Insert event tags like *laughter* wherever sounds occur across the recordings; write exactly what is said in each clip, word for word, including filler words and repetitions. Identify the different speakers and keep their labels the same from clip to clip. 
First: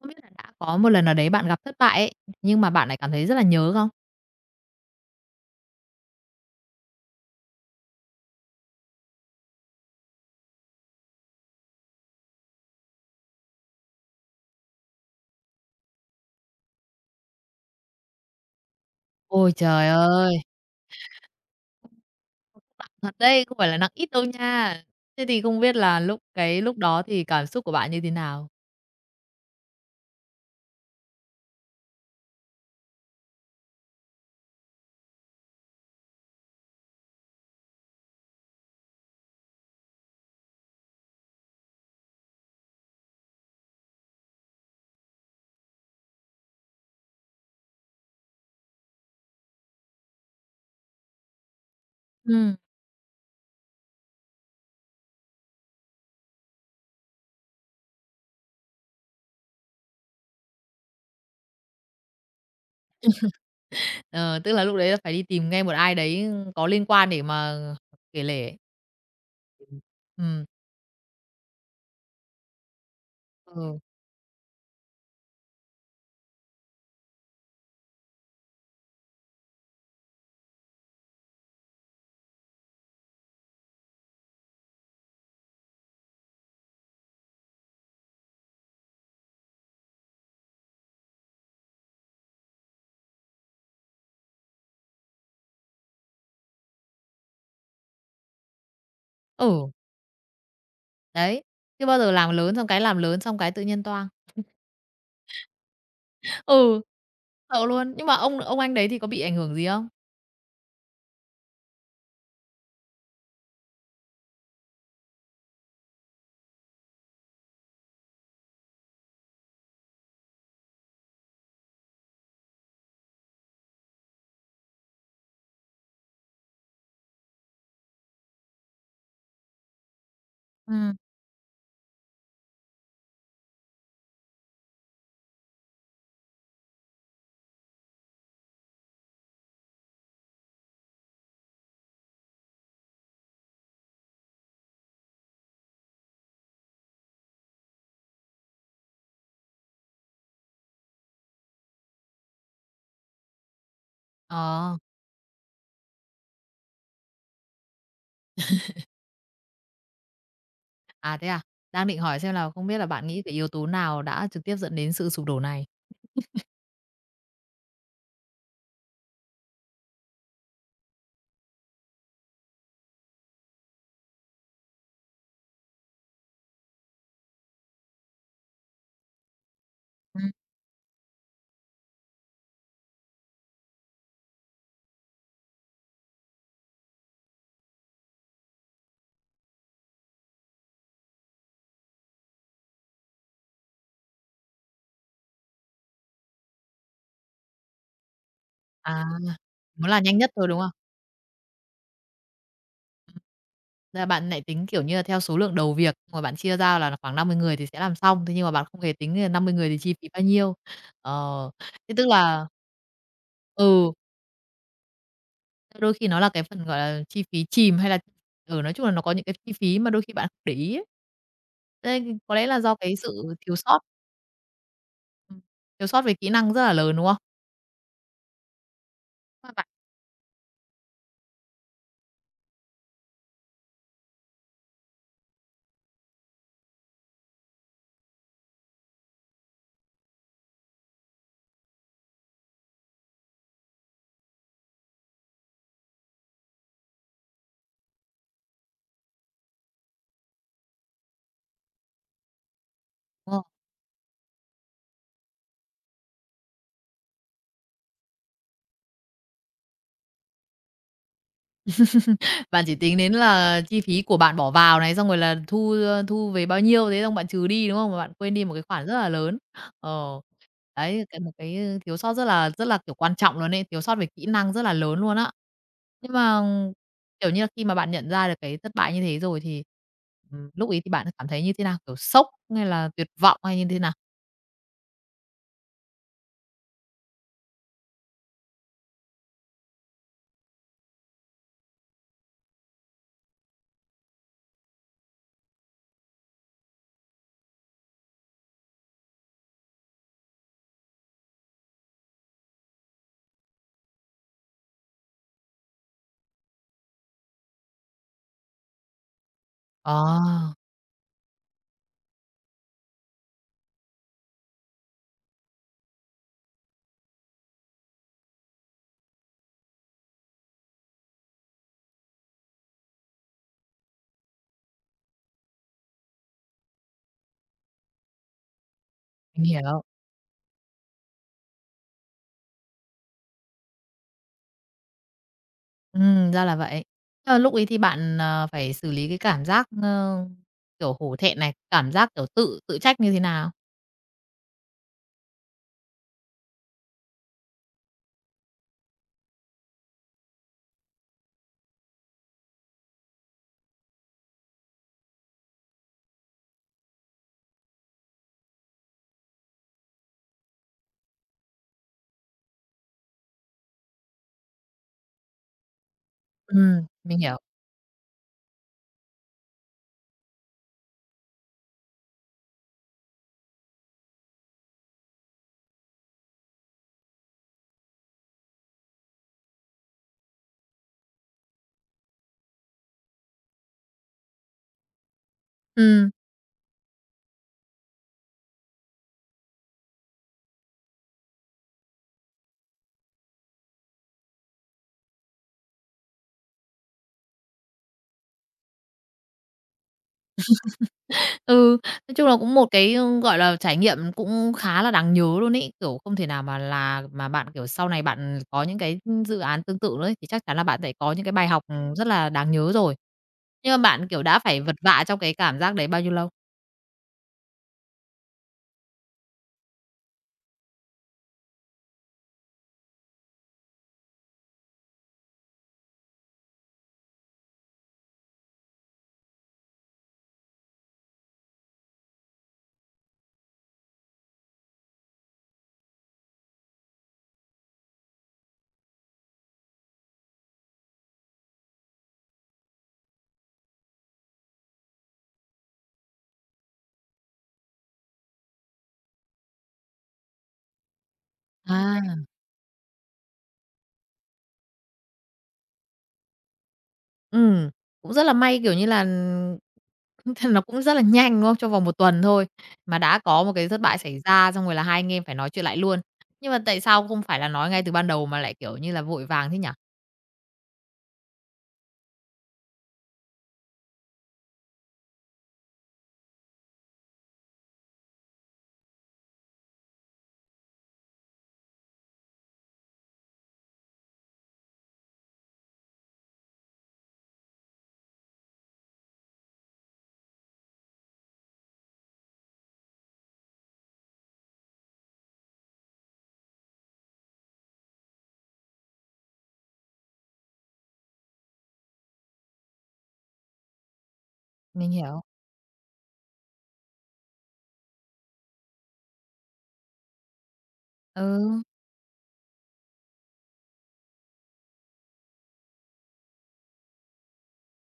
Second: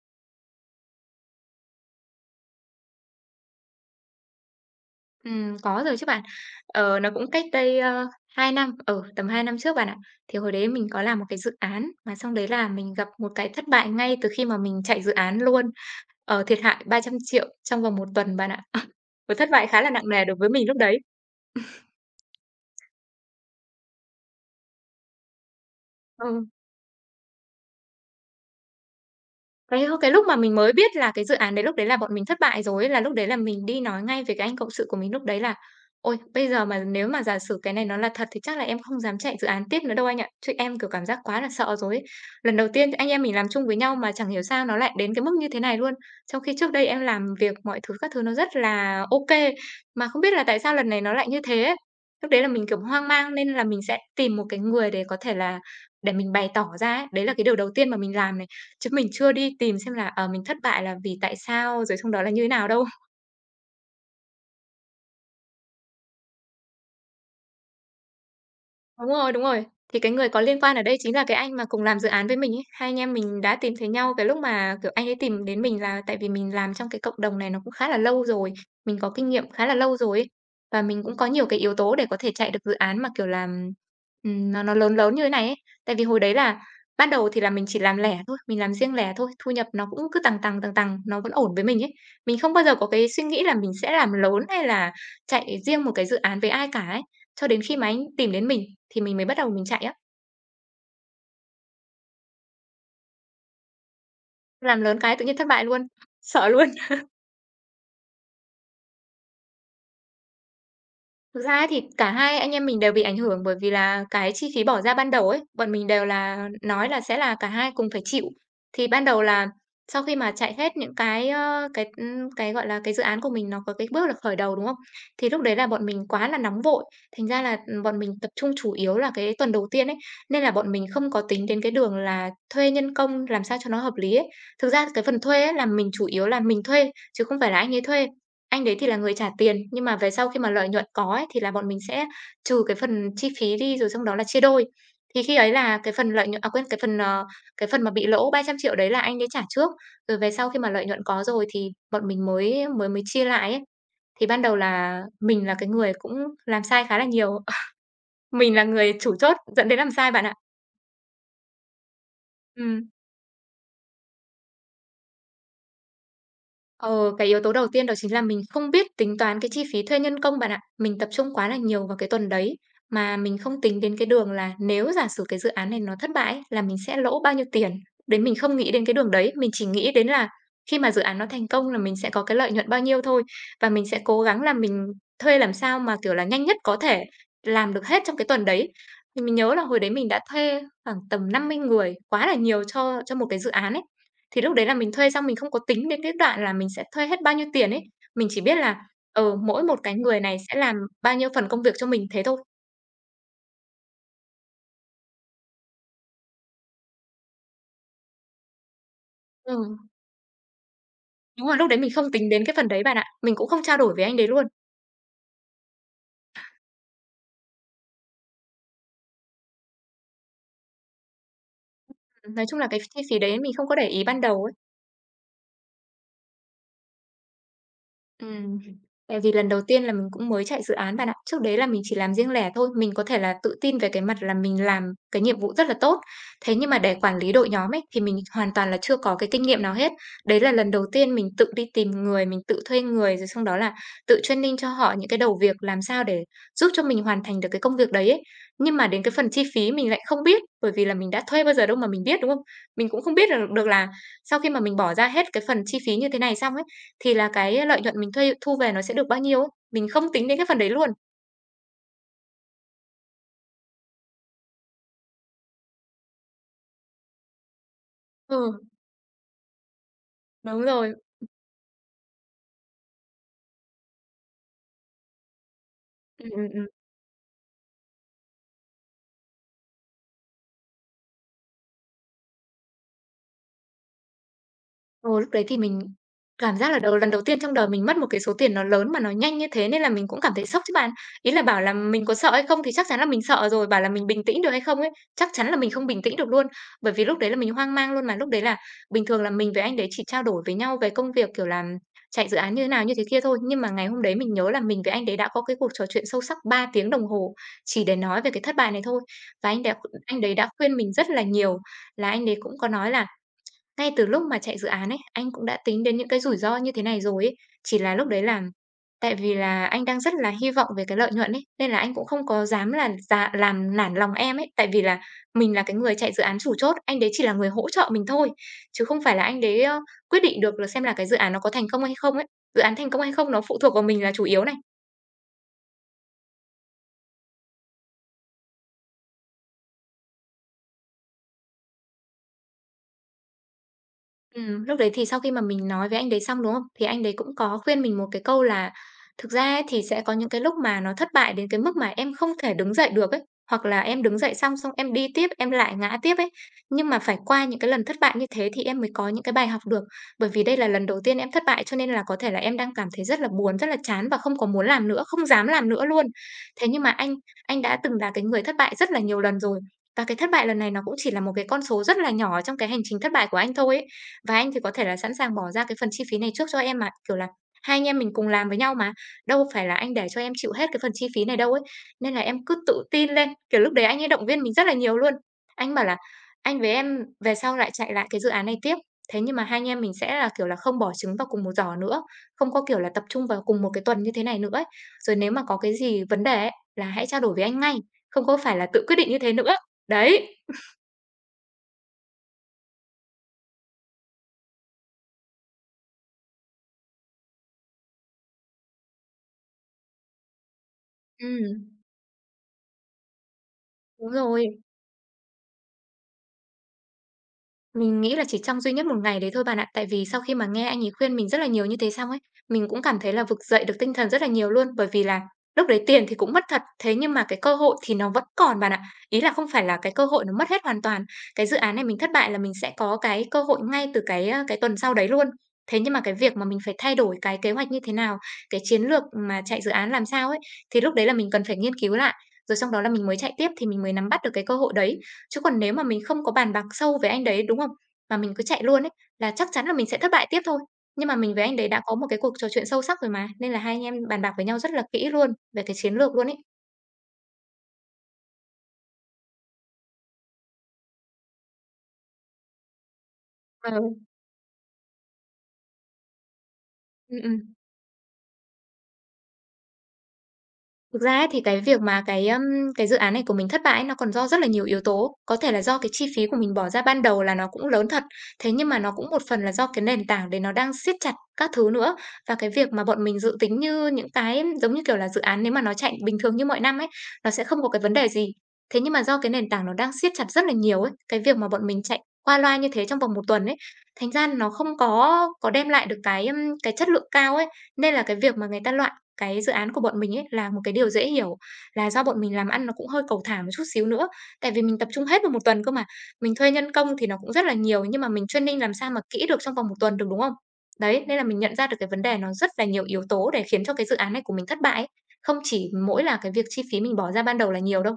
Speaker 1: Không biết là đã có một lần nào đấy bạn gặp thất bại ấy, nhưng mà bạn lại cảm thấy rất là nhớ không?
Speaker 2: Ừm, có rồi chứ bạn. Ờ, nó cũng cách đây, ơ, hai năm, ở tầm hai năm trước bạn ạ. Thì hồi đấy mình có làm một cái dự án mà xong đấy là mình gặp một cái thất bại ngay từ khi mà mình chạy dự án luôn, ờ, thiệt hại ba trăm triệu trong vòng một tuần bạn ạ. *laughs* Một thất
Speaker 1: Ôi
Speaker 2: bại khá
Speaker 1: trời
Speaker 2: là nặng nề
Speaker 1: ơi!
Speaker 2: đối với mình lúc đấy.
Speaker 1: Nặng thật đấy, không phải là nặng ít đâu nha. Thế thì không biết là lúc
Speaker 2: Ừ.
Speaker 1: cái lúc đó thì cảm xúc của bạn như thế nào?
Speaker 2: Cái cái lúc mà mình mới biết là cái dự án đấy lúc đấy là bọn mình thất bại rồi ấy, là lúc đấy là mình đi nói ngay với cái anh cộng sự của mình lúc đấy là: "Ôi, bây giờ mà nếu mà giả sử cái này nó là thật thì chắc là em không dám chạy dự án tiếp nữa đâu anh ạ. Chứ em, kiểu, cảm giác quá là sợ rồi ấy. Lần đầu tiên anh em mình làm chung với nhau mà chẳng hiểu sao nó lại đến cái mức như thế này luôn. Trong khi trước đây em làm việc mọi thứ các thứ nó rất là ok mà không biết là tại sao lần này nó lại như thế ấy." Lúc đấy là
Speaker 1: Ừm.
Speaker 2: mình, kiểu, hoang mang nên là mình sẽ tìm một cái người để có thể là để mình bày tỏ ra ấy. Đấy là cái điều đầu tiên mà mình làm này. Chứ mình chưa đi tìm xem là, ờ, mình thất bại là vì tại sao, rồi xong đó là như thế nào đâu.
Speaker 1: Ờ, tức là lúc đấy là phải đi tìm ngay một ai đấy có liên quan để mà kể lể.
Speaker 2: Đúng rồi, đúng rồi. Thì cái người có
Speaker 1: Ừm,
Speaker 2: liên quan ở đây chính là cái anh mà cùng làm dự án với mình ấy. Hai anh em mình đã tìm
Speaker 1: ừ,
Speaker 2: thấy nhau cái lúc mà, kiểu, anh ấy tìm đến mình là tại vì mình làm trong cái cộng đồng này nó cũng khá là lâu rồi, mình có kinh nghiệm khá là lâu rồi ấy. Và mình cũng có nhiều cái yếu tố để có thể chạy được dự án mà, kiểu, làm, ừm, nó nó lớn lớn như thế này ấy. Tại vì hồi đấy là ban đầu thì là mình chỉ làm lẻ thôi, mình làm riêng lẻ thôi, thu nhập nó cũng cứ tăng tăng tăng tăng nó vẫn ổn với mình ấy. Mình không bao giờ có cái suy nghĩ là mình sẽ làm lớn hay là chạy riêng một cái dự án với ai cả ấy. Cho đến khi mà anh tìm đến mình thì mình mới bắt đầu mình
Speaker 1: ừ,
Speaker 2: chạy á,
Speaker 1: đấy, chưa bao giờ làm lớn xong cái làm lớn xong cái tự nhiên toang.
Speaker 2: làm lớn cái tự nhiên thất bại luôn,
Speaker 1: *laughs*
Speaker 2: sợ luôn.
Speaker 1: Ừ, sợ luôn. Nhưng mà ông ông anh đấy thì có bị ảnh hưởng gì không?
Speaker 2: Thực ra ấy thì cả hai anh em mình đều bị ảnh hưởng bởi vì là cái chi phí bỏ ra ban đầu ấy, bọn mình đều là nói là sẽ là cả hai cùng phải chịu. Thì ban đầu là sau khi mà chạy hết những cái, ơ, cái, ưm, cái, gọi là, cái dự án của mình nó có cái bước là khởi đầu, đúng không? Thì lúc đấy là bọn mình quá là nóng vội, thành ra là, ừ, bọn mình tập trung chủ yếu là cái tuần đầu tiên ấy, nên là bọn mình
Speaker 1: Ừ,
Speaker 2: không có tính đến cái đường là thuê nhân công làm sao cho nó hợp lý ấy. Thực ra cái phần thuê ấy là mình chủ yếu là mình thuê, chứ không phải là anh ấy thuê. Anh đấy thì là người trả tiền, nhưng mà về sau khi mà lợi nhuận có ấy, thì là bọn mình sẽ trừ cái phần chi phí đi, rồi xong đó là chia đôi. Thì khi ấy là cái phần lợi nhuận à, quên, cái phần, ờ, cái phần mà bị lỗ ba trăm triệu đấy là anh đấy trả trước, rồi về sau khi mà lợi nhuận có rồi thì bọn mình mới mới mới chia lại ấy. Thì ban đầu
Speaker 1: ờ,
Speaker 2: là mình là cái người cũng làm sai khá là nhiều, *laughs* mình là người chủ chốt dẫn đến làm sai bạn ạ.
Speaker 1: à, thế à? Đang định hỏi xem là không biết là
Speaker 2: Ừm.
Speaker 1: bạn nghĩ cái yếu tố nào đã trực tiếp dẫn đến sự sụp đổ này?
Speaker 2: Ờ, cái yếu tố đầu tiên đó chính là mình không biết tính toán cái chi phí thuê nhân công bạn ạ. Mình tập trung quá là nhiều vào cái tuần đấy, mà mình không tính đến cái đường là nếu giả sử cái dự án này nó thất bại ấy, là mình sẽ lỗ bao nhiêu tiền. Đấy mình không nghĩ đến cái đường đấy, mình chỉ nghĩ đến
Speaker 1: Ừm,
Speaker 2: là khi mà dự án nó thành công là mình sẽ có cái lợi nhuận bao nhiêu thôi và mình sẽ cố gắng là mình thuê làm sao mà, kiểu là, nhanh nhất có thể, làm được hết trong cái tuần đấy. Thì mình nhớ là hồi đấy mình đã thuê khoảng tầm năm mươi người, quá là nhiều cho cho một cái dự án ấy. Thì lúc đấy là mình thuê xong mình không có tính đến cái đoạn là mình sẽ thuê hết bao nhiêu tiền ấy, mình chỉ biết là,
Speaker 1: à,
Speaker 2: ừ, mỗi một
Speaker 1: muốn
Speaker 2: cái
Speaker 1: là nhanh
Speaker 2: người
Speaker 1: nhất
Speaker 2: này
Speaker 1: thôi,
Speaker 2: sẽ
Speaker 1: đúng không?
Speaker 2: làm bao nhiêu phần công việc cho mình thế thôi.
Speaker 1: Thế là bạn lại tính, kiểu như là, theo số lượng đầu việc, xong rồi bạn chia ra là khoảng năm mươi người thì sẽ làm xong, thế nhưng mà bạn không hề tính là năm mươi người
Speaker 2: Ừ,
Speaker 1: thì chi phí bao nhiêu.
Speaker 2: đúng
Speaker 1: Ờ,
Speaker 2: rồi, lúc đấy mình
Speaker 1: thế tức
Speaker 2: không tính đến
Speaker 1: là.
Speaker 2: cái phần đấy bạn ạ, mình cũng không trao
Speaker 1: Ừ,
Speaker 2: đổi với anh đấy luôn.
Speaker 1: đôi khi nó là cái phần, gọi là, chi phí chìm hay là ừ, nói chung là nó có những cái chi phí mà đôi khi bạn không để ý ấy. Thế có
Speaker 2: Nói
Speaker 1: lẽ
Speaker 2: chung
Speaker 1: là
Speaker 2: là
Speaker 1: do
Speaker 2: cái
Speaker 1: cái
Speaker 2: chi phí
Speaker 1: sự
Speaker 2: đấy mình
Speaker 1: thiếu
Speaker 2: không có
Speaker 1: sót,
Speaker 2: để ý ban đầu ấy.
Speaker 1: ừm, thiếu sót về kỹ năng rất là lớn, đúng không?
Speaker 2: Ừm, tại vì lần đầu
Speaker 1: Các
Speaker 2: tiên là mình cũng mới chạy dự án bạn ạ. Trước đấy là mình chỉ làm riêng lẻ thôi, mình có thể là tự tin về cái mặt là mình làm cái nhiệm vụ rất là tốt. Thế nhưng mà để quản lý đội nhóm ấy thì mình hoàn toàn là chưa có cái kinh nghiệm nào hết. Đấy là lần đầu tiên mình tự đi tìm người, mình tự thuê người rồi xong đó là tự training cho họ những cái đầu việc làm sao để giúp cho mình hoàn thành được cái công việc đấy ấy. Nhưng mà đến cái phần chi phí mình lại không biết, bởi vì là mình đã thuê bao giờ đâu mà mình biết, đúng không? Mình cũng không biết được
Speaker 1: bạn
Speaker 2: được là sau khi mà mình bỏ ra hết cái phần chi phí như thế này xong ấy thì là cái lợi nhuận mình thuê thu về nó sẽ được bao nhiêu ấy, mình không tính đến cái phần đấy luôn.
Speaker 1: Bạn chỉ tính đến là chi phí của bạn bỏ vào này, xong rồi là thu, thu về bao nhiêu, thế xong bạn trừ đi, đúng không? Mà bạn quên đi một
Speaker 2: Ừ,
Speaker 1: cái khoản rất là lớn. Ờ,
Speaker 2: đúng rồi.
Speaker 1: đấy, cái một cái, thiếu sót rất là rất là, kiểu, quan trọng luôn ấy, thiếu sót về kỹ năng rất là lớn luôn á. Nhưng
Speaker 2: Ừm,
Speaker 1: mà,
Speaker 2: ừm, ừm.
Speaker 1: kiểu như là, khi mà bạn nhận ra được cái thất bại như thế rồi thì, ừm, lúc ấy thì bạn cảm thấy như thế nào? Kiểu, sốc hay là tuyệt vọng hay như thế nào?
Speaker 2: Ồ, lúc đấy thì mình cảm giác là đầu lần đầu tiên trong đời mình mất một cái số tiền nó lớn mà nó nhanh như thế nên là mình cũng cảm thấy sốc chứ bạn. Ý là bảo là mình có sợ hay không thì chắc chắn là mình sợ rồi, bảo là mình bình tĩnh được hay không ấy, chắc chắn là mình không bình tĩnh được luôn. Bởi vì lúc đấy là mình hoang mang luôn mà, lúc đấy là bình thường là mình với anh đấy chỉ trao đổi với nhau về công việc, kiểu là, chạy dự án như thế nào, như thế kia thôi. Nhưng mà ngày hôm đấy mình nhớ là mình với anh đấy đã có cái cuộc trò chuyện sâu sắc ba tiếng đồng hồ chỉ để nói về cái thất bại này thôi. Và anh đấy anh
Speaker 1: Ờ,
Speaker 2: đấy đã khuyên mình rất là nhiều, là anh đấy cũng có nói là ngay từ lúc mà chạy dự án ấy, anh cũng đã tính đến những cái rủi ro như thế này rồi ấy. Chỉ là lúc đấy là tại vì là anh đang rất là hy vọng về cái lợi nhuận ấy, nên là anh cũng không có dám là dạ làm nản lòng em ấy. Tại vì là mình là cái người chạy dự án chủ chốt, anh đấy chỉ là người hỗ trợ mình thôi, chứ không phải là anh
Speaker 1: mình
Speaker 2: đấy, ơ,
Speaker 1: hiểu.
Speaker 2: quyết định được là xem là cái dự án nó có thành công hay không ấy. Dự án thành công hay không nó phụ thuộc vào mình là chủ yếu này.
Speaker 1: Ừm, ra là vậy. Tức lúc ấy thì bạn, ờ, phải xử lý cái cảm giác, ơ, kiểu, hổ thẹn này, cảm giác, kiểu, tự tự trách như thế nào?
Speaker 2: Ừm, lúc đấy thì sau khi mà mình nói với anh đấy xong, đúng không? Thì anh đấy cũng có khuyên mình một cái câu là: "Thực ra ấy thì sẽ có những cái lúc mà nó thất bại đến cái mức mà em không thể đứng dậy được ấy, hoặc là em đứng dậy xong xong em đi tiếp, em lại ngã tiếp ấy. Nhưng mà phải qua những cái lần thất bại như thế thì em mới có những cái bài học được. Bởi vì đây là lần đầu tiên em thất bại cho nên là có thể là em đang cảm thấy rất là buồn, rất là chán và không có muốn làm nữa, không dám làm nữa luôn." Thế nhưng
Speaker 1: Ừm,
Speaker 2: mà anh
Speaker 1: mình hiểu.
Speaker 2: anh đã từng là cái người thất bại rất là nhiều lần rồi, và cái thất bại lần này nó cũng chỉ là một cái con số rất là nhỏ trong cái hành trình thất bại của anh thôi ấy. Và anh thì có thể là sẵn sàng bỏ ra cái phần chi phí này trước cho em mà, kiểu là, hai anh em mình cùng làm với nhau mà, đâu phải là anh để cho em chịu hết cái phần chi phí này đâu ấy. Nên là em cứ tự tin lên, kiểu, lúc đấy anh ấy động viên mình rất là nhiều luôn. Anh bảo là
Speaker 1: Ừm,
Speaker 2: "Anh với em về sau lại chạy lại cái dự án này tiếp, thế nhưng mà hai anh em mình sẽ là, kiểu là, không bỏ trứng vào cùng một giỏ nữa, không có, kiểu là, tập trung vào cùng một cái tuần như thế này nữa ấy. Rồi nếu mà có cái gì vấn đề ấy, là hãy trao đổi với anh ngay, không có phải là tự quyết định như thế nữa." Đấy.
Speaker 1: *laughs* ừ, nói chung là cũng một cái, ơ, gọi là, trải nghiệm cũng khá là đáng nhớ luôn ấy. Kiểu, không thể nào mà là mà bạn, kiểu, sau này bạn có những cái, dự án tương tự nữa ấy, thì chắc chắn là bạn sẽ có những cái bài học,
Speaker 2: Ừm,
Speaker 1: ừm, rất là đáng nhớ rồi. Nhưng mà bạn,
Speaker 2: đúng
Speaker 1: kiểu, đã
Speaker 2: rồi.
Speaker 1: phải vật vã trong cái cảm giác đấy bao nhiêu lâu?
Speaker 2: Mình nghĩ là chỉ trong duy nhất một ngày đấy thôi bạn ạ. Tại vì sau khi mà nghe anh ấy khuyên mình rất là nhiều như thế xong ấy, mình cũng cảm thấy là vực dậy được tinh thần rất là nhiều luôn. Bởi vì là lúc đấy tiền thì cũng mất thật, thế nhưng mà cái cơ hội thì nó vẫn còn bạn ạ. Ý là không phải là cái cơ hội nó mất hết hoàn toàn. Cái dự án này mình thất bại là mình sẽ có cái cơ hội ngay từ cái ờ, cái tuần sau đấy luôn. Thế nhưng mà cái việc mà mình phải thay đổi cái kế hoạch như thế nào, cái chiến lược mà chạy dự án làm sao ấy, thì lúc đấy là mình cần phải nghiên cứu lại. Rồi xong đó là mình mới chạy tiếp thì mình mới nắm bắt được cái cơ hội đấy. Chứ còn nếu mà mình không có bàn bạc sâu với anh đấy, đúng không? Mà mình cứ chạy luôn ấy, là chắc chắn là mình sẽ thất bại tiếp thôi. Nhưng mà mình với anh đấy đã có một
Speaker 1: À.
Speaker 2: cái cuộc trò chuyện sâu sắc rồi mà, nên là hai anh em bàn bạc với nhau rất là kỹ luôn về cái chiến lược luôn ấy.
Speaker 1: Ừm, cũng rất là may, kiểu như là, th *laughs* nó cũng rất là nhanh, đúng không? Trong vòng một tuần thôi mà đã có một cái thất bại
Speaker 2: Ừ,
Speaker 1: xảy ra, xong rồi là hai anh em phải nói chuyện lại luôn. Nhưng mà tại sao
Speaker 2: ừ,
Speaker 1: không
Speaker 2: ừ.
Speaker 1: phải là nói ngay từ ban đầu mà lại, kiểu như là, vội vàng thế nhỉ?
Speaker 2: Thực ra ấy thì cái việc mà cái, ưm, cái dự án này của mình thất bại ấy, nó còn do rất là nhiều yếu tố. Có thể là do cái chi phí của mình bỏ ra ban đầu là nó cũng lớn thật, thế nhưng mà nó cũng một phần là do cái nền tảng đấy nó đang siết chặt các thứ nữa. Và cái việc mà bọn mình dự tính như những cái giống như, kiểu là, dự án nếu mà nó chạy bình thường như mọi năm ấy, nó sẽ không có cái vấn đề gì. Thế nhưng mà do cái nền tảng nó đang siết chặt rất là nhiều ấy, cái việc mà bọn mình chạy qua loa như thế trong vòng một tuần ấy, thành ra nó không có có đem lại được cái, ưm, cái chất lượng cao ấy. Nên là cái việc mà người ta loại cái dự án của bọn mình ấy là một cái điều dễ hiểu, là do bọn mình làm ăn nó cũng hơi cầu thả một chút xíu nữa, tại vì mình tập
Speaker 1: Mình
Speaker 2: trung
Speaker 1: hiểu.
Speaker 2: hết vào một tuần cơ mà. Mình thuê nhân công thì nó cũng rất là nhiều, nhưng mà mình training làm sao mà kỹ được trong vòng một tuần được, đúng không? Đấy, nên là mình nhận
Speaker 1: Ừ,
Speaker 2: ra được cái vấn đề nó rất là nhiều yếu tố để khiến cho cái dự án này của mình thất bại ấy. Không chỉ mỗi là cái việc chi phí mình bỏ ra ban đầu là nhiều đâu.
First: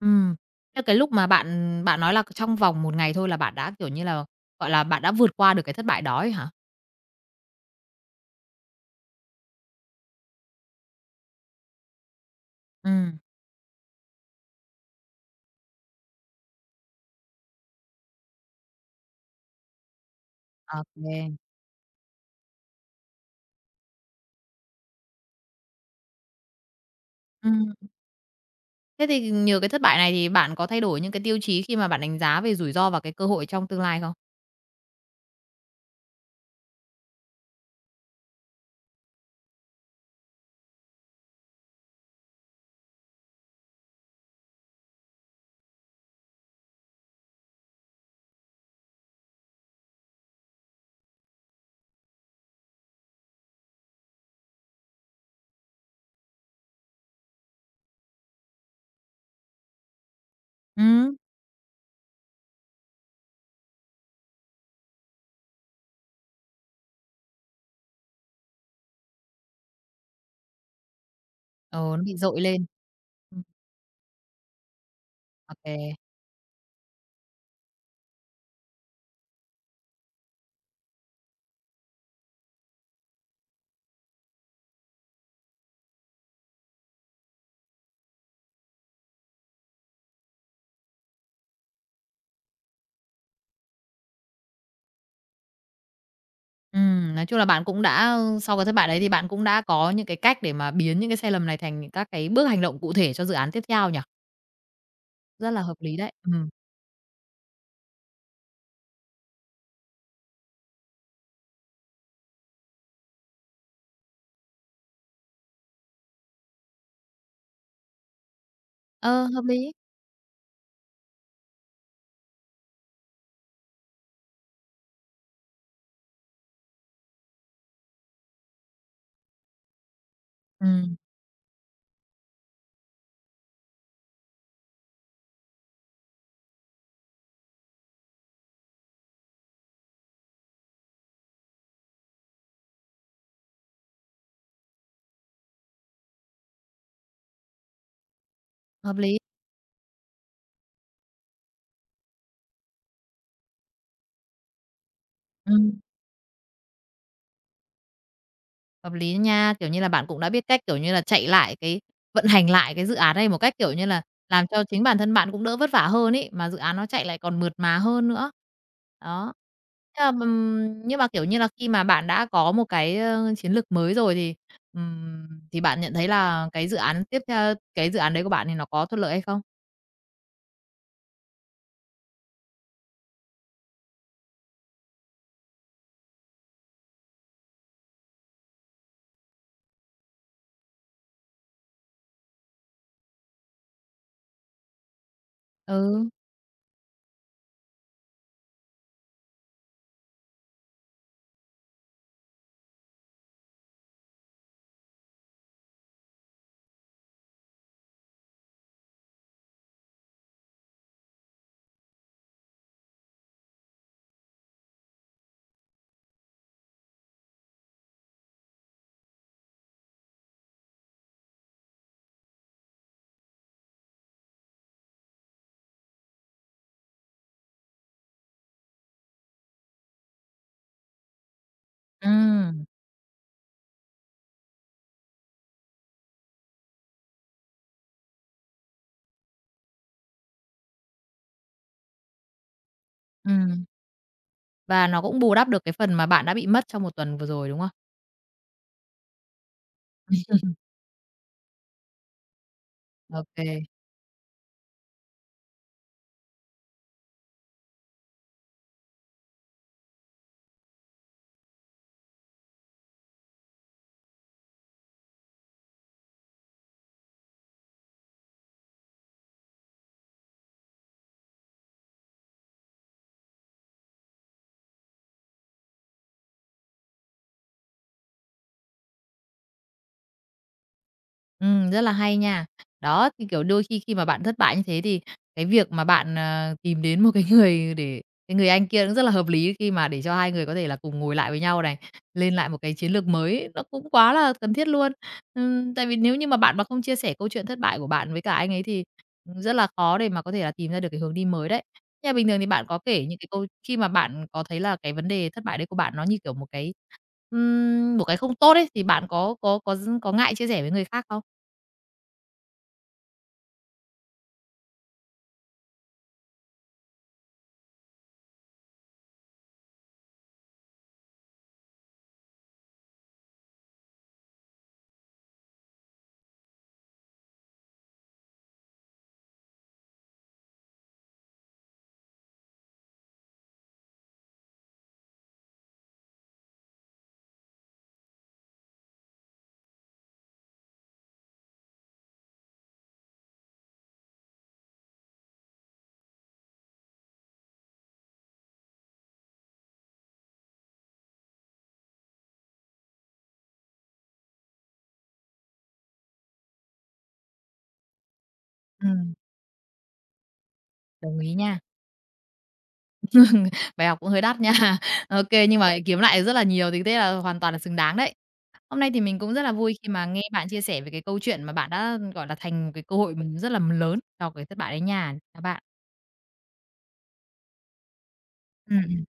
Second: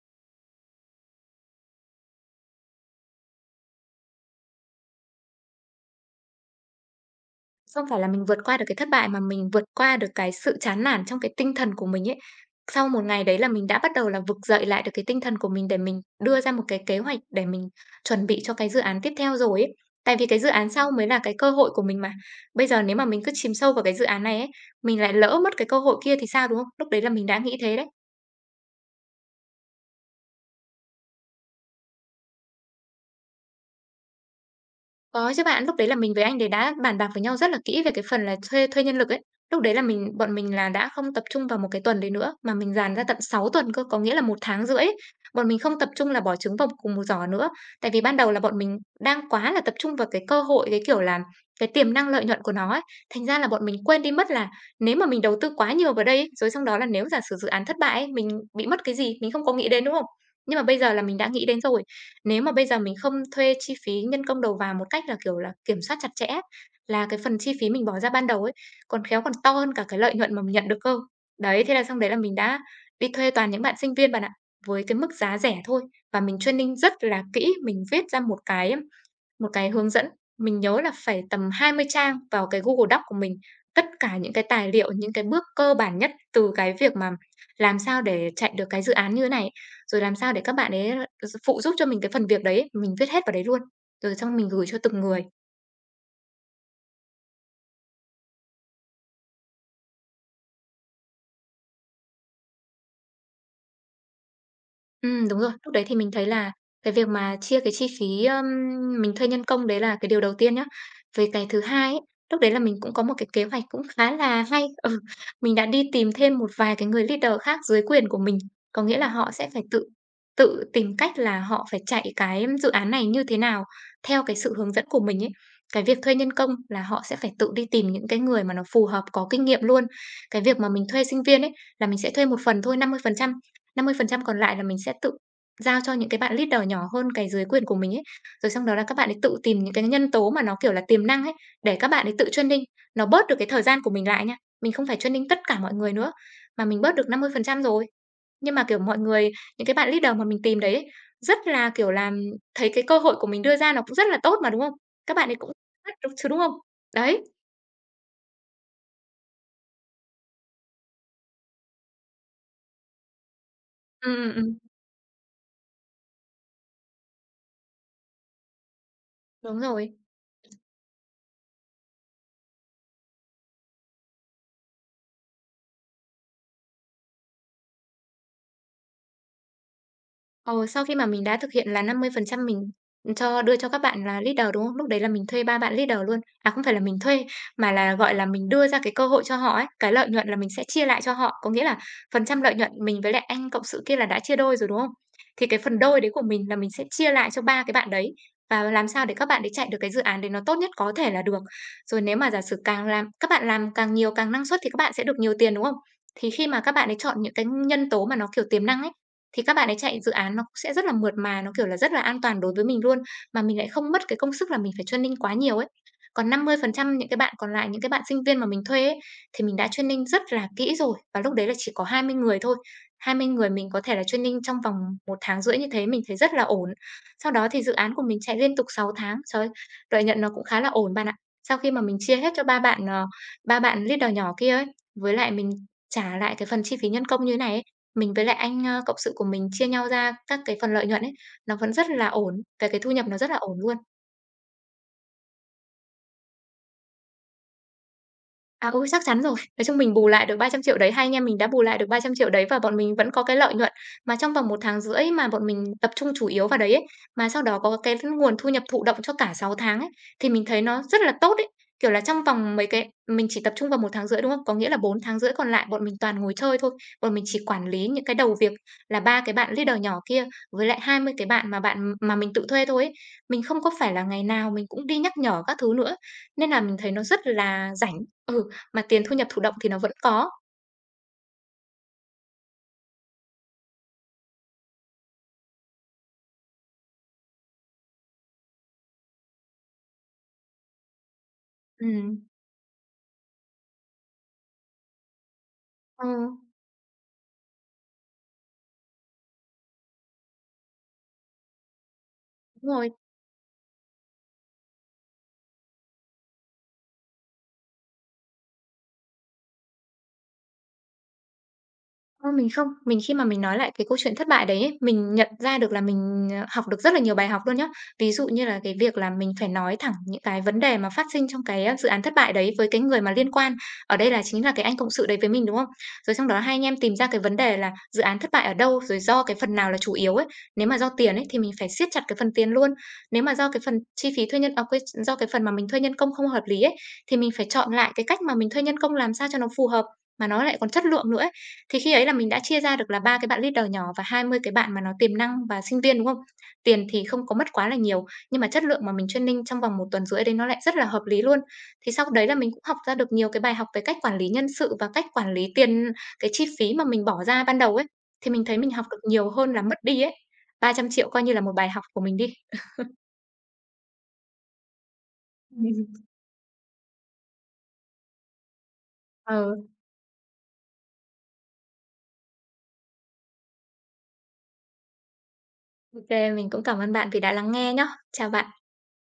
Speaker 1: ừm. Thế cái lúc mà bạn bạn nói là trong vòng một ngày thôi là bạn đã, kiểu như là, gọi là, bạn đã vượt qua được cái thất bại đó ấy hả?
Speaker 2: Không phải là mình vượt qua được cái thất bại mà mình vượt qua được cái sự chán nản trong cái tinh thần của mình ấy. Sau một
Speaker 1: Ừm,
Speaker 2: ngày đấy là mình đã bắt đầu là vực dậy lại được cái tinh thần của mình để mình đưa ra một cái kế hoạch để mình chuẩn bị cho cái dự án tiếp theo rồi ấy. Tại vì cái dự án
Speaker 1: ô
Speaker 2: sau mới là cái
Speaker 1: kê.
Speaker 2: cơ hội của mình mà. Bây giờ nếu mà mình cứ chìm sâu vào cái dự án này ấy, mình lại lỡ mất cái cơ hội kia thì sao, đúng không? Lúc đấy là mình đã nghĩ
Speaker 1: Ừm,
Speaker 2: thế đấy.
Speaker 1: thế thì nhờ cái thất bại này thì bạn có thay đổi những cái tiêu chí khi mà bạn đánh giá về rủi ro và cái cơ hội trong tương lai không?
Speaker 2: Có chứ bạn, lúc đấy là mình với anh đấy đã bàn bạc với nhau rất là kỹ về cái phần là thuê thuê nhân lực ấy. Lúc đấy là mình bọn mình là đã không tập trung vào một cái tuần đấy nữa, mà mình dàn ra tận sáu tuần cơ, có nghĩa là một tháng rưỡi ấy. Bọn mình không tập trung là bỏ trứng vào cùng một giỏ nữa, tại vì ban đầu là bọn mình đang quá là tập trung vào cái cơ hội, cái kiểu là cái tiềm năng lợi nhuận của nó ấy. Thành ra là bọn mình quên đi mất là nếu mà mình đầu tư quá nhiều vào đây ấy, rồi xong đó là nếu giả sử dự án thất bại ấy, mình bị mất cái gì, mình không có nghĩ đến, đúng không? Nhưng mà bây giờ là mình
Speaker 1: Ừm.
Speaker 2: đã nghĩ đến rồi, nếu mà bây giờ mình không thuê chi phí nhân công đầu vào một cách là, kiểu là, kiểm soát chặt chẽ là cái phần chi phí mình bỏ ra ban đầu ấy, còn khéo còn to hơn cả cái lợi nhuận mà mình nhận được cơ. Đấy, thế
Speaker 1: Ừ,
Speaker 2: là
Speaker 1: nó
Speaker 2: xong đấy là
Speaker 1: bị
Speaker 2: mình
Speaker 1: dội
Speaker 2: đã
Speaker 1: lên.
Speaker 2: đi thuê
Speaker 1: Ừm,
Speaker 2: toàn những bạn sinh viên bạn ạ, với cái mức giá rẻ thôi
Speaker 1: ô.
Speaker 2: và mình training rất là kỹ, mình viết ra một cái một cái hướng dẫn, mình nhớ là phải tầm hai mươi trang vào cái Google Docs của mình. Tất cả những cái tài liệu, những cái bước cơ bản nhất từ cái việc mà làm sao để chạy được cái dự án như thế này, rồi làm sao để các bạn ấy, ờ, phụ giúp cho mình cái phần việc đấy, mình viết hết vào đấy luôn, rồi xong mình gửi cho từng người.
Speaker 1: Ừm, nói chung là bạn cũng đã sau cái thất bại đấy thì bạn cũng đã có những cái cách để mà biến những cái sai lầm này thành những các cái bước hành động cụ thể cho dự án tiếp theo nhỉ?
Speaker 2: Ừm, đúng rồi.
Speaker 1: Rất là
Speaker 2: Lúc
Speaker 1: hợp
Speaker 2: đấy thì
Speaker 1: lý
Speaker 2: mình
Speaker 1: đấy.
Speaker 2: thấy
Speaker 1: Ừm.
Speaker 2: là cái việc mà chia cái chi phí, ưm, mình thuê nhân công đấy là cái điều đầu tiên nhá. Với cái thứ hai ấy, lúc đấy là mình cũng có một cái kế hoạch cũng khá là hay. *laughs* Ừ, mình đã đi tìm thêm một vài cái người leader khác dưới quyền của mình, có nghĩa là
Speaker 1: Ờ,
Speaker 2: họ
Speaker 1: hợp
Speaker 2: sẽ phải
Speaker 1: lý.
Speaker 2: tự tự tìm cách là họ phải chạy cái dự án này như thế nào theo cái sự hướng dẫn của mình ấy. Cái việc thuê nhân công là họ sẽ phải tự đi tìm những cái người mà nó phù hợp, có kinh nghiệm luôn. Cái việc mà mình
Speaker 1: Ừm,
Speaker 2: thuê sinh viên ấy, là mình sẽ thuê một phần thôi, năm mươi phần trăm. năm mươi phần trăm còn lại là mình sẽ tự giao cho những cái bạn leader nhỏ hơn cái dưới quyền của mình ấy. Rồi xong đó là các bạn ấy tự tìm những cái nhân tố mà nó, kiểu là, tiềm năng ấy, để các bạn ấy tự training, nó bớt được cái thời gian của mình lại nha. Mình không phải training tất cả mọi người nữa, mà mình bớt được năm mươi phần trăm rồi. Nhưng mà, kiểu,
Speaker 1: hợp
Speaker 2: mọi
Speaker 1: lý.
Speaker 2: người những cái bạn leader mà mình tìm đấy ấy, rất là, kiểu làm thấy cái cơ hội của mình đưa ra nó cũng rất là tốt mà, đúng không? Các bạn ấy cũng
Speaker 1: Ừm.
Speaker 2: rất đúng chứ, đúng không? Đấy,
Speaker 1: Hợp lý nha, kiểu như là, bạn cũng đã biết cách, kiểu như là, chạy lại cái vận hành lại cái dự án này một cách, kiểu như là,
Speaker 2: ừm, ừm,
Speaker 1: làm
Speaker 2: ừm,
Speaker 1: cho chính bản thân bạn cũng đỡ vất vả hơn ý mà dự án nó chạy lại còn mượt mà hơn nữa. Đó.
Speaker 2: đúng rồi.
Speaker 1: Thế là, ừm, nhưng mà, kiểu như là, khi mà bạn đã có một cái, ơ, chiến lược mới rồi thì, ừm, thì bạn nhận thấy là cái dự án tiếp theo cái dự án đấy của bạn thì nó có thuận lợi hay không?
Speaker 2: Ờ, sau khi mà mình đã thực hiện là năm mươi phần trăm mình cho đưa cho các bạn là leader, đúng không? Lúc đấy là mình thuê ba bạn leader luôn. À, không phải là mình thuê, mà là, gọi là, mình đưa ra cái cơ hội cho họ ấy, cái lợi nhuận là mình sẽ chia lại cho họ. Có nghĩa là phần trăm lợi nhuận mình với lại anh cộng sự kia là đã chia đôi rồi, đúng không? Thì cái phần đôi
Speaker 1: Ừ,
Speaker 2: đấy của mình là mình sẽ chia lại cho ba cái bạn đấy và làm sao để các bạn đấy chạy được cái dự án đấy nó tốt nhất có thể là được. Rồi nếu mà giả sử càng làm các bạn làm càng nhiều, càng năng suất thì các bạn sẽ được nhiều tiền, đúng không? Thì khi mà các bạn ấy chọn những cái nhân tố mà nó, kiểu, tiềm năng ấy, thì các bạn ấy chạy dự án nó cũng sẽ rất là mượt mà, nó, kiểu là, rất là an toàn đối với mình luôn, mà mình lại không mất cái công sức là mình phải training quá nhiều ấy. Còn năm mươi phần trăm những cái bạn còn lại, những cái bạn sinh viên mà mình thuê ấy, thì mình đã training rất là kỹ rồi, và lúc đấy là chỉ có hai mươi người thôi. hai mươi người mình có thể là training trong vòng một tháng rưỡi như thế mình thấy rất là ổn. Sau đó thì dự án của mình chạy liên tục sáu tháng, trời ơi, lợi nhuận nó cũng khá là ổn bạn ạ. Sau khi mà mình
Speaker 1: ừ.
Speaker 2: chia hết cho ba bạn, ờ, ba bạn leader nhỏ kia ấy, với lại mình trả lại cái phần chi phí nhân công như thế này ấy, mình với lại anh, ơ, cộng sự của mình chia nhau ra các cái phần lợi nhuận ấy, nó vẫn rất là ổn, về cái thu nhập nó rất là ổn
Speaker 1: Ừm,
Speaker 2: luôn.
Speaker 1: và nó cũng bù đắp được cái phần mà bạn đã bị mất trong một tuần vừa rồi, đúng không?
Speaker 2: À, ừ, chắc chắn rồi. Nói chung mình bù lại được ba trăm triệu đấy, hai anh em mình đã bù lại được ba trăm triệu đấy và bọn mình vẫn có cái
Speaker 1: OK.
Speaker 2: lợi nhuận. Mà trong vòng một tháng rưỡi mà bọn mình tập trung chủ yếu vào đấy ấy, mà sau đó có cái nguồn thu nhập thụ động cho cả sáu tháng ấy, thì mình thấy nó rất là tốt ấy. Kiểu là, trong vòng mấy cái mình chỉ tập trung vào một tháng rưỡi, đúng không? Có nghĩa là bốn tháng rưỡi còn lại bọn mình toàn ngồi chơi thôi. Bọn mình chỉ quản lý những cái đầu việc là ba cái bạn leader nhỏ kia với lại hai mươi cái bạn mà bạn mà mình tự thuê thôi ấy. Mình không có phải là ngày nào mình cũng đi nhắc nhở các thứ nữa, nên là mình thấy nó rất là rảnh. Ừ. Mà tiền thu nhập thụ động thì nó vẫn có.
Speaker 1: Ừm, rất là hay nha. Đó, thì, kiểu, đôi khi khi mà bạn thất bại như thế thì cái việc mà bạn, ờ, tìm đến một cái *laughs* người để cái người anh kia cũng rất là hợp lý khi mà để cho hai người có thể là cùng ngồi lại với nhau này,
Speaker 2: Ừm,
Speaker 1: lên lại một cái chiến lược mới ấy, nó cũng quá là cần thiết luôn. Ừm, tại vì
Speaker 2: ờ,
Speaker 1: nếu như mà bạn mà không chia sẻ câu chuyện thất bại của bạn với cả anh ấy thì, rất là khó để mà có thể là tìm ra được cái hướng đi mới đấy. Nhà bình thường thì bạn
Speaker 2: đúng
Speaker 1: có
Speaker 2: rồi.
Speaker 1: kể những cái câu khi mà bạn có thấy là cái vấn đề thất bại đấy của bạn nó như kiểu một cái, ừm, một cái không tốt ấy, thì bạn có có có có ngại chia sẻ với người khác không?
Speaker 2: Ơ, mình không. Mình khi mà mình nói lại cái câu chuyện thất bại đấy ấy, mình nhận ra được là mình, ờ, học được rất là nhiều bài học luôn nhá. Ví dụ như là cái việc là mình phải nói thẳng những cái vấn đề mà phát sinh trong cái, a, dự án thất bại đấy với cái người mà liên quan, ở đây là chính là cái anh cộng sự đấy với mình, đúng không? Rồi xong đó hai anh em tìm ra cái vấn đề là dự án thất bại ở đâu, rồi do cái phần nào là chủ yếu ấy. Nếu mà do tiền ấy thì mình phải siết chặt cái phần tiền luôn. Nếu mà do cái phần chi phí thuê nhân à, quên, do cái phần mà mình thuê nhân công không hợp lý ấy, thì mình phải chọn lại cái cách mà mình thuê nhân công làm sao cho nó phù hợp, mà nó lại còn chất lượng nữa ấy. Thì khi ấy là mình đã chia ra được là ba cái bạn leader nhỏ và hai mươi cái bạn mà nó tiềm năng và sinh viên, đúng không? Tiền thì không có mất quá là nhiều, nhưng mà chất lượng mà mình training trong vòng một tuần rưỡi đấy nó lại rất là hợp lý luôn. Thì sau đấy là mình cũng học ra được nhiều cái bài học về cách quản lý nhân sự và cách quản lý tiền cái chi phí mà mình bỏ ra ban đầu ấy, thì mình thấy mình học được
Speaker 1: Ừm,
Speaker 2: nhiều hơn là mất đi ấy. Ba trăm triệu
Speaker 1: đồng
Speaker 2: coi như
Speaker 1: ý
Speaker 2: là một
Speaker 1: nha.
Speaker 2: bài học của mình đi. *laughs*
Speaker 1: *laughs* Bài học cũng hơi đắt nha. *laughs* OK, nhưng mà kiếm
Speaker 2: Ừm.
Speaker 1: lại rất là nhiều thì thế là hoàn toàn là xứng đáng đấy. Hôm nay thì mình cũng rất là
Speaker 2: Ờ,
Speaker 1: vui khi mà nghe bạn chia sẻ về cái câu chuyện mà bạn đã, gọi là, thành một cái cơ hội mình rất là lớn cho cái thất bại đấy nha. Các bạn.
Speaker 2: ô mình cũng cảm ơn bạn vì đã lắng nghe nhá. Chào bạn.
Speaker 1: Ừm,